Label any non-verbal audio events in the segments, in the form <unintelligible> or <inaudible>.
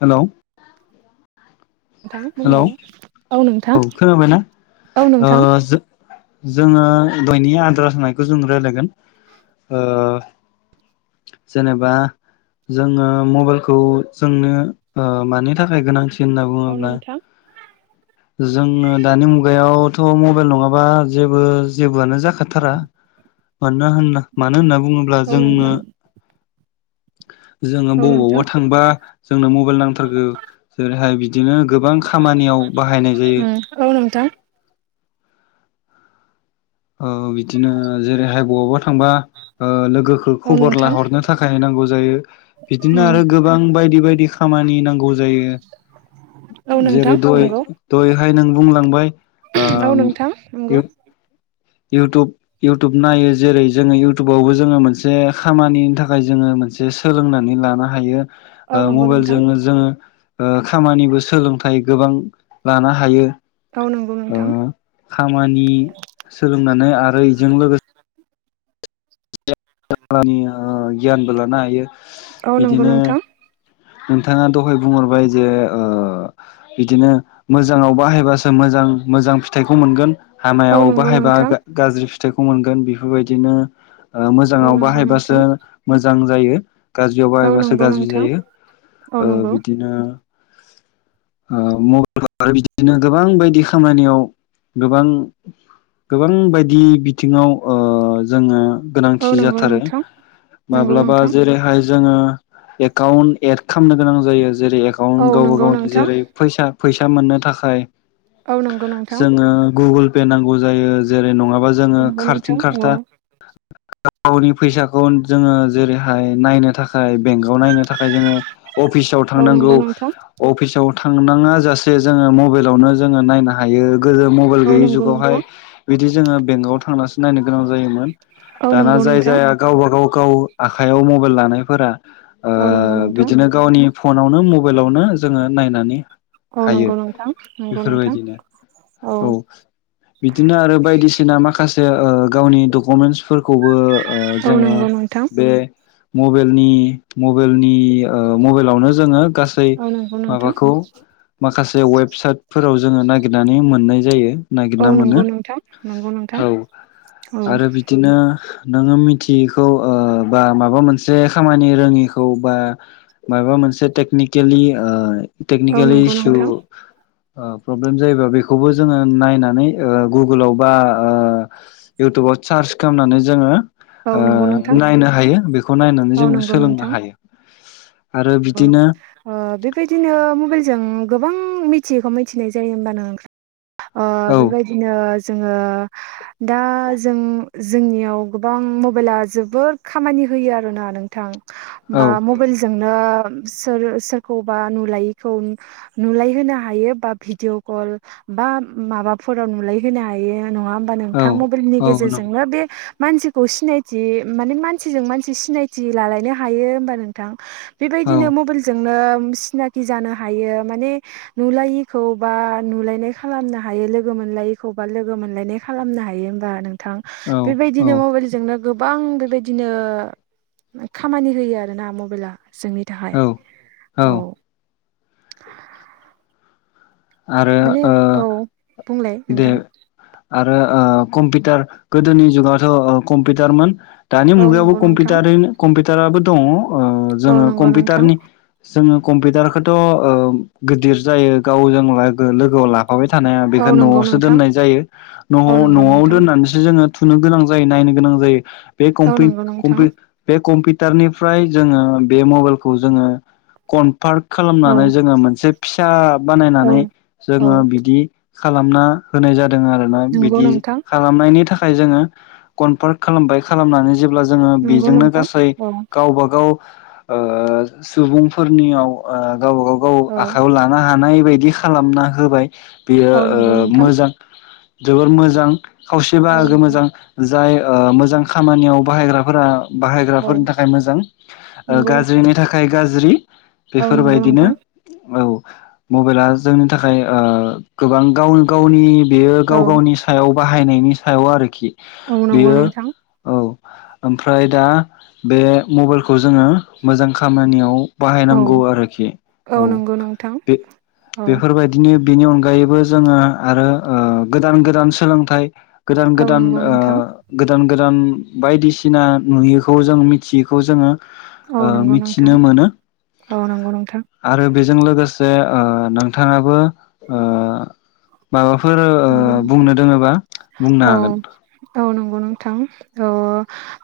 Hello नोंथां hello औ बुंलाय औ नोंथां खोनाबायना औ ओ नोंथां जो जोङो बयनि आद्रा होनायखौ जों राय्लायगोन ओ जेनेबा जोङो मबाइलखौ जोंनो मानि थाखाय गोनांथि होनना औ बुङोब्ला नोंथां जोङो दानि मुगायाव थ मबाइल नङाबा जेबो जेबोआनो जाखाथारा <unintelligible> मानो होन मानो होनना बुङोब्ला औ जोंनो नोंथां जोङो औ नोंथां बबावबा थांबा जोंनो मबाइल नांथारगौ जेरैहाय बिदिनो गोबां खामानियाव बाहायनाय जायो। उम औ नोंथां बिदिनो जेरैहाय बबबा थांबा ओ लोगोखौ औ खबर नोंथां लाहरनो थाखाय नांगौ बिदिनो उम आरो गोबां बायदि बायदि खाम नांगौ ज जेरै औ नोंथां जेरै दय नंगौ दय नथाय नों बुंलांबाय औ आं नोंथां नंगौ इउटुब इउटुब नायो जेरै जोङो इउटुबावबो जोङो मोनसे खामानिनि थाखाय जोङो मोनसे सोलोंनानै लानो हायो औ नंगौ नोंथां मबाइलजों जोङो खामानिबो सोलोंथाइ गोबां लानो हायो। औ नंगौ नोंथां खामानि सोलोंनानै आरो इजों लोगोसे नि गियानबो लानोा हायो। औ नंगौ बिदिनो नोंथां। नोंथाङा दहाय बुंहरबाय जे ओ बिदिनो मोजाङाव बाहायबासो मोजां मोजां फिथाइखौ मोनगोन। औ हामायाव नंगौ बाहायबा नोंथां गाज्रि फिथाइखौ मोनगोन बेफोरबायदिनो औ मोजाङाव नंगौ बाहायबासो नोंथां मोजां जायो गाज्रियाव औ बाहायबासो नंगौ गाज्रि नोंथां जायो। औ नंगौ बिदिनो मबाइलफ्र <unintelligible> आरो बिदिनो गोबां बायदि खामानियाव गोबां गोबां बायदि बिथिङाव जोङो औ गोनांथि नंगौ जाथारो नोंथां नंगौ माब्लाबा नोंथां जेरैहाय जोङो एकाउन्ट एड खामनो गोनां जायो जेरै औ एकाउन्ट गावबा नंगौ गावनि नोंथां जेरै - फैसा - फैसा मोननो थाखाय औ नंगौ नोंथां जोङो गुगोल पे नांगौ जायो जेरै नङाबा बा जोङो नंगौ खारथिं नोंथां औ खारथा गावनि फैसाखौ जोङो जेरैहाय नायनो थाखाय बेंकआव नायनो थाखाय खाय जोङो अफिसाव औ थांनांगौ नंगौ नोंथां - अफिसाव थांनाङा जासे जोङो मबाइलावनो जोङो नायनो हायो। गोदो मबाइल औ गैयि नंगौ जुगावहाय नोंथां - बिदि जोङो बेंकआव थांनासो नायनो गोनां जायोमोन औ दाना नंगौ जाय नोंथां जाया गावबा गाव गाव आखाइयाव मबाइल लानायफोरा औ नंगौ। ओ नोंथां बिदिनो गावनि फनावनो मबाइलावनो जोङो नायनानै औ हायो नंगौ नोंथां नंगौ नोंथां बेफोरबायदिनो औ बिदिनो आरो बायदिसिना माखासे ओ-ओह गावनि डकुमेन्टसफोरखौबो ओह औ जोङो नंगौ नोंथां बे मबाइलनि मबाइलनि ओह मबाइलावनो जों गासै औ नंगौ नोंथां माबाखौ माखसे से वेबसाइटफोराव जोङो नागिरनानै मोननाय जायो औ नायगिरना मोनो नंगौ नोंथां नंगौ नोंथां औ औ आरो बिदिनो नोङो मिथियिखौ ओह बा माबा मोनसे खामानि रोङिखौ बा माबा मोनसे टेकनिकेलि ओह औ टेकनिकेलि नंगौ इसु नोंथां ओह प्रब्लेम जायोबा बेखौबो जोङो नायनानै ओह गुगोलाव बा ओह इउटुबाव बाव चार्स खामनानै जोङो औ नंगौ ओह नोंथां नायनो हायो बेखौ नायनानै औ जोङो सोलोंनो हायो आरो ओम बिदिनो ओह बेबायदिनो मबाइलजों गोबां मिथियैखौ मिथिनाय जायो होमबानो ओह औ बेबायदिनो जोङो दा जों जोंनियाव गोबां मबाइला जोबोर खामानि होयो आरोना नोंथां औ बा मबाइलजों ओह सोर सोरखौबा नुलायिखौ नुलाय होनो हायो बा भिडिअ कल बा माबाफोराव नुलाय होनो हायो नङा होनबा औ नोंथां मबाइलनि औ नों गेजेरजोंनो बे मानसिखौ सिनायथि माने मानसिजों मानसि सिनायथि लालायनो हायो होमबा नोंथां औ बेबायदिनो मबाइलजोंनो सिनाकि जानो हायो माने नुलायिखौ बा नुलायनाय खालामनो हायो लोगो मोनलायिखौबो लोगो मोनलायनाम खालामनो हायो होनबा नोंथां औ औ बेबायदिनो मबाइलजोंनो गोबां बेबायदिनो खामानि होयो आरोना मबाइला जोंनि थाखाय औ औ आरो माने औ ओह बुंलाय दे नोंथां आरो ओह कम्पिउटार गोदोनि जुगावथ' कम्पिउटारमोन दानि औ मुगायावबो नंगौ नोंथां कमपिउटारै कम्पिउटाराबो दङ ओह औ जोङो नंगौ नोंथां कम्पिउटारनि जोङो कम्पिउटारखौथ' ओह गिदिर जायो गावजों लागो लोगोआव ला फाबाय थानो हाया बेखौ औ नंगौ न'आवसो दोननाय नोंथां जायो न'आव औ नंगौ न'आव नोंथां दोननानैसो जोङो थुनो गोनां जायो नायनो गोनां जायो बे औ कम्पि- नंगौ नोंथां कम्पि-बे कम्पि टार निफ्राय जोङो बे मबाइलखौ जोङो कनफार्क औ खालामनानै जोङो मोनसे फिसा औ बानायनानै औ जोङो बिदि खालामना होनाय जादों आरोना नंगौ बिदि नोंथां खालामनायनि थाखाय खाय जोङो कनफार्ट खालामबाय खालामनानै जेब्ला जोङो नंगौ बेजोंनो नोंथां गासै औ गावब गाव ओह सुबुंफोरनियाव ओह गावब गाव गाव औ आखायाव लानो हानाय बायदि खालामना होबाय बेयो औ नंगौ ओह नोंथां मोजां जोबोर मोजां खावसे औ बाहागो मोजां जाय ओह मोजां खामानियाव बाहायग्राफोरा औ बाहायग्राफोरनि थाखाय मोजां ओह नंगौ नोंथां गाज्रिनि थाखाय गाज्रि औ नंगौ बेफोरबायदिनो नोंथां औ मबाइला जोंनि थाखाय ओ गोबां गाव गावनि बेयो गाव औ गावनि सायाव बाहायनायनि सायाव आरोखि औ नंगौ बेयो नोंथां औ ओमफ्राय दा बे मबाइलखौ जोङो मोजां खामानियाव औ बाहायनांगौ आरोखि औ नंगौ नोंथां बे औ बेफोरबायदिनो बेनि अनगायैबो जोङो आरो ओ गोदान गोदान सोलोंथाइ गोदान औ गोदान नंगौ ओ नोंथां गोदान गोदान बायदिसिना नुयिखौ जों मिथियैखौ जोङो ओ औ नंगौ नोंथां मिथिनो मोनो औ नंगौ नोंथां आरो बेजों लोगोसे जे ओ नोंथाङाबो माबाफोर ओ बुंनो दोङोबा बुंनो औ हागोन औ नंगौ नोंथां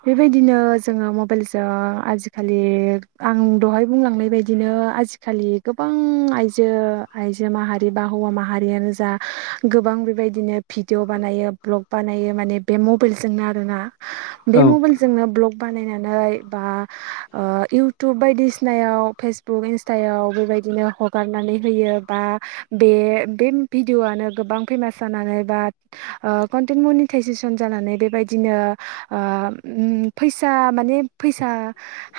बेबायदिनो जोङो मबाइलजों आजिखालि आं। दहाय बुंलांनाय बायदिनो आजिखालि गोबां आइजो आइजो माहारि बा हौवा माहारि। हारियानो जा गोबां बेबायदिनो भिडिअ बानायो भ्लग बानायो माने बे मबाइलजोंनो आरोना। औ बे मबाइलजोंनो ब्लक। बानायनानै बा ओ इउटुब बायदिसिनायाव फेसबुक इन्सथायाव बे बायदिनो हगारनानै होयो बा बे बे। भिदिअ'आनो गोबां फेमास जानानै बा कन्टेन्ट मनिटाइजेसन जानानै बेबायदिनो ओ फैसा माने फैसा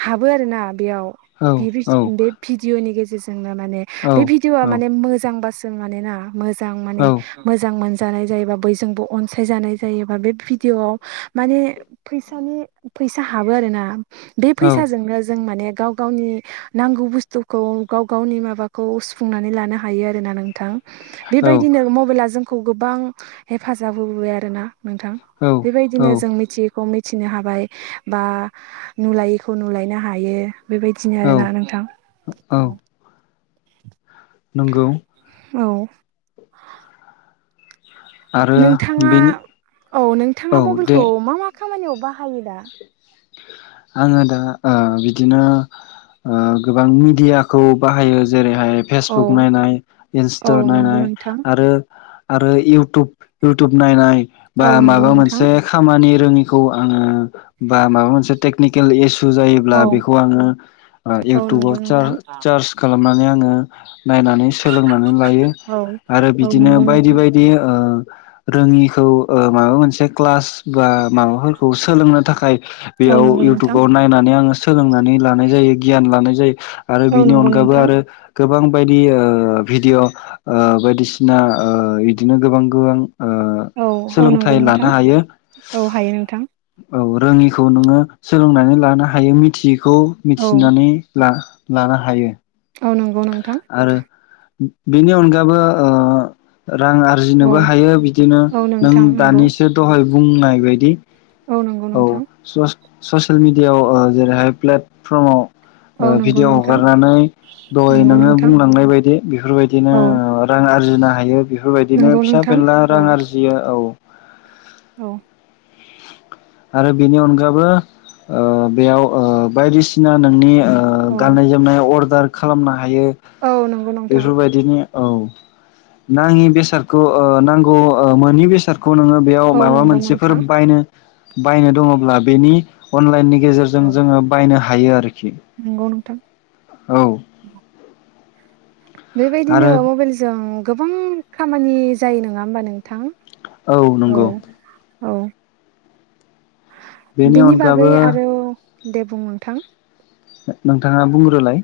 हाबो आरोना बेयाव औ औ बे भिडिअ'नि गेजेरजोंनो माने औ बे भिडिअ'आ औ माने मोजांबासो। मानेना मोजां माने औ मोजां मोन जानाय जायोबा बयजोंबो अनसायजानाय जायोबा बे भिडिअ आ माने फैसानि फैसा हाबो आरो ना बे औ फैसाजोंनो जों माने गाव गावनि नांगौ बुस्थुखौ गाव गावनि माबाखौ सुफुंनानै लानो हायो आरोना नोंथां बेबायदिनो मबाइला जोंखौ गोबां हेफाजाब होबोबाय आरोना। नोंथां औ बेबायदिनो जों औ मिथियि खौ मिथिनो हाबाय बा नुलायैखौ नुलायनो हायो। बेबायदिनो औ आरोना नोंथां नोंगौ। औ आरो नोंथाङा बेनि औ नोंथाङा औ दे मबाइलखौ मा मा खामानियाव बाहायो दा आङो दा ओ बिदिनो। ओ गोबां मिडियाखौ बाहायो जेरै ओमफ्राय औ फेसबुक नायनाय औ इन्स्टा नंगौ नायनाय नोंथां आरो आरो इउटुब इउटुब नायनाय बा औ नंगौ माबा नोंथां मोनसे खामानि रोङि खौ आङो बा माबा मोनसे टेकनिकेल इसु जायोब्ला औ बेखौ आङो औ इउटुबाव नंगौ सार्च नोंथां चार्स खालामनानै आङो नायनानै सोलोंनानै लायो औ आरो औ बिदिनो नंगौ बायदि नोंथां बायदि ओ रोङिखौ ओ माबा मोनसे क्लास बा माबाफोरखौ सोलोंनो औ बेयाव नंगौ नोंथां इउटुबाव नायनानै आङो सोलोंनानै लानाय जायो गियान लानाय जायो आरो औ बिनि नंगौ अनगाबो नोंथां आरो गोबां। गोबां बायदि ओ भिडिअ' ओ बायदिसिना बिदिनो गोबां गोबां ओ औ औ सोलोंथाइ नंगौ लानो नोंथां हायो औ हायो नोंथां औ रोङिखौ नोङो सोलोंनानै लानो हायो मिथियैखौ औ मिथिनानै ला लानो हायो औ नंगौ नोंथां। आरो बेनि अनगाबो ओ रां औ आरजिनोबो हायो बिदिनो औ नों नोंथां नंगौ दानिसो दहाय बुंनाय बायदि। औ नंगौ नोंथां। ससियेल मिडियायाव जेरैहाय प्लेटफर्माव ओ औ नंगौ भिडिय' नोंथां हगारनानै दहाय नंगौ नोङो नोंथां बुंलांनाय बायदि बेफोरबायदिनो औ रां आरजिनो हायो बेफोरबायदिनो नंगौ फिसा नोंथां बेेनला रां औ आरजियो औ। औ। आरो बेनि अनगाबो ओ बेयाव ओ बायदिसिना नोंनि ओ औ गाननाय जोमनाय अर्डार खालामनो हायो औ नंगौ नोंथां बेफोरबायदिनि औ नाङि बेसादखौ ओ नांगौ मोनि बेसाद -खौ नोङो बेयाव औ माबा नंगौ मोनसेफोर नोंथां बायनो बायनो दङब्ला बेनि अनलाइननि गेजेरजों औ जोङो बायनो हायो आरो। नंगौ नोंथां। औ बेबायदिनो आरो मबाइलजों गोबां खामानि जायो नङा होमबा नोंथां। औ नंगौ। औ बेनि बिनि बागै अनगाबो आरो दे बुं नोंथां। नोंथाङा बुंग्रोलाय।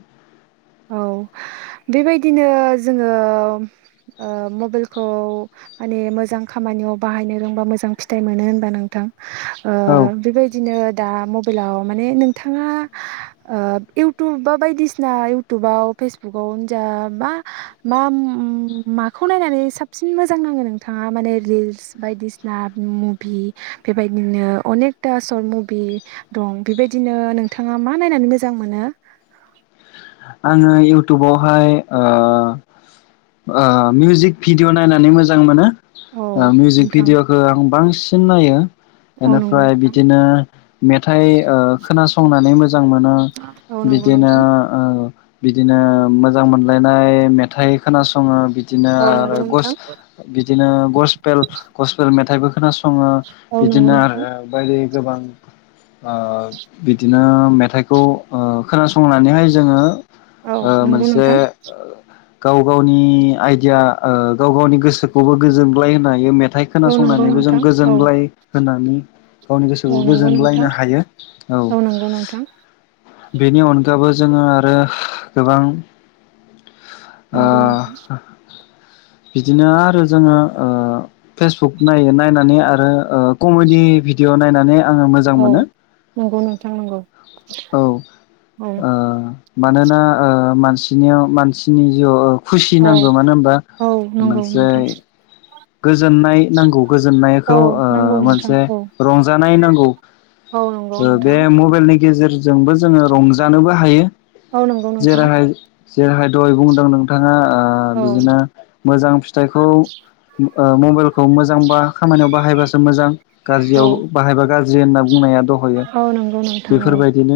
औ बेबायदिनो जोङो ओ मबाइलखौ माने मोजां खामा -नियाव बाहायनो रोंबा मोजां फिथाइ मोनो होनबा नोंथां ओ औ बेबायदिनो दा मबाइलाव माने नोंथाङा ओ इउटुब बा बायदिसिना इउटुबाव फेसबुकाव जा मा मा माखौ नायनानै साबसिन मोजां ना। -ङो नोंथाङा माने रिल्स बायदिसिना मुभि बेबायदिनो अनेकथा सर्ट मुभि दं बेबायदिनो नोंथाङा मा नायनानै मोजां मोनो? आङो इउटुबावहाय ओ ओ मिउजिक भिडिअ' नायनानै मोजां मोनो। औ ओ मिउजिक नोंथां भिडिअ'खौ आं बांसिन नायो औ नंगौ बेनिफ्राय नोंथां बिदिनो मेथाइ ओ खोनासंनानै मोजां मोनो औ नंगौ बिदिनो नोंथां ओ बिदिनो मोजां मोनलायनाय मेथाइ खोनासङो बि -दिनो औ नंगौ आरो गस नोंथां। बिदिनो गसपेल गसपेल मेथाइबो खोनासं -ङो औ नंगौ बिदिनो नोंथां आरो बायदि गोबां ओ बिदिनो मेथाइखौ ओ खोनासंनानैहाय जोङो औ ओ नंगौ मोनसे नोंथां ओ गाव गावनि आइडिया ओ गाव गावनि गोसोखौबो गोजोनग्लाय होनो हायो मेथ -थाय औ नंगौ खोनासंनानैबो जों नोंथां औ गोजोनग्लाय होननानै। गावनि औ गोसोखौ नंगौ नोंथां गोजोनग्लायनो हायो औ नंगौ नोंथां बेनि अनगाबबो जोङो आरो गोबां ओ नोंंगौ नोंथा। <unintelligible> बिदिनो आरो जोङो ओ फेसबुक नायो नायनानै आरो कमेडि भिडिअ' नायनानै आङो मोजां औ मोनो नंगौ नोंथां नंगौ औ ओ औ मानोना ओ मानसिनियाव मानसिनि जिउआव खुसि औ नांगौ मानो होनबा औ नंगौ मोनसे नोंथां गोजोननाय नांगौ औ गोजोननायखौ ओ नांगौ नोंथां मोनसे औ रंजानाय नांगौ। औ नंगौ ओ बे नोंथां। मबाइलनि गेजेरजोंबो जोङो रंजानोबो हायो। औ नंगौ नोंथां। जेरहाय दहय बुंदों नोंथाङा ओ औ बिदिनो मोजां फिथाइखौ ओ मबाइलखौ मोजांबा खामानियाव बाहायबासो मोजां औ गाज्रियाव बाहायबा गाज्रि होनना बुं -नाया दहयो <unintelligible> बेफोरबायदिनो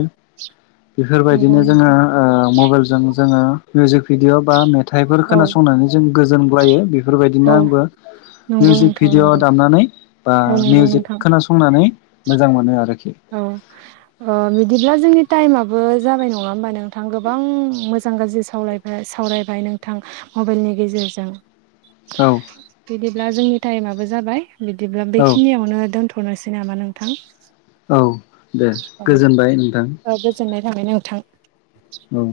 नंगौ जोंङो नोंथां ओ मबाइलजों जोंङो मिउजिक भिडिअ' बा <unintelligible> मेथाइ फोर औ खोनासंनानै जों गोजोनग्लायो औ बेफोरबायदिनो आंबो नंगौ मिउजिक नोंथां भिडिअ' नंगौ दामनानै बा औ नंगौ मिउजिक नोंथां खोनासंनानै मोजां मोनो आरो। औ अ <unintelligible> बिदिब्ला जोंनि टाइमाबो जाबाय नंङा होमबा नोंथां गोबां मोजां गाज्रि सावलायबाय-सावरायबाय। नोंथां मबाइलनि गेजेरजों। औ बिदिब्ला जोंनि टाइमआबो जाबाय बिदिब्ला औ बेखिनियावनो दोनथ' हरनोसै नामा नोंथां? औ दे औ गोजोनबाय नोंथां। <unintelligible> नोंथां। औ।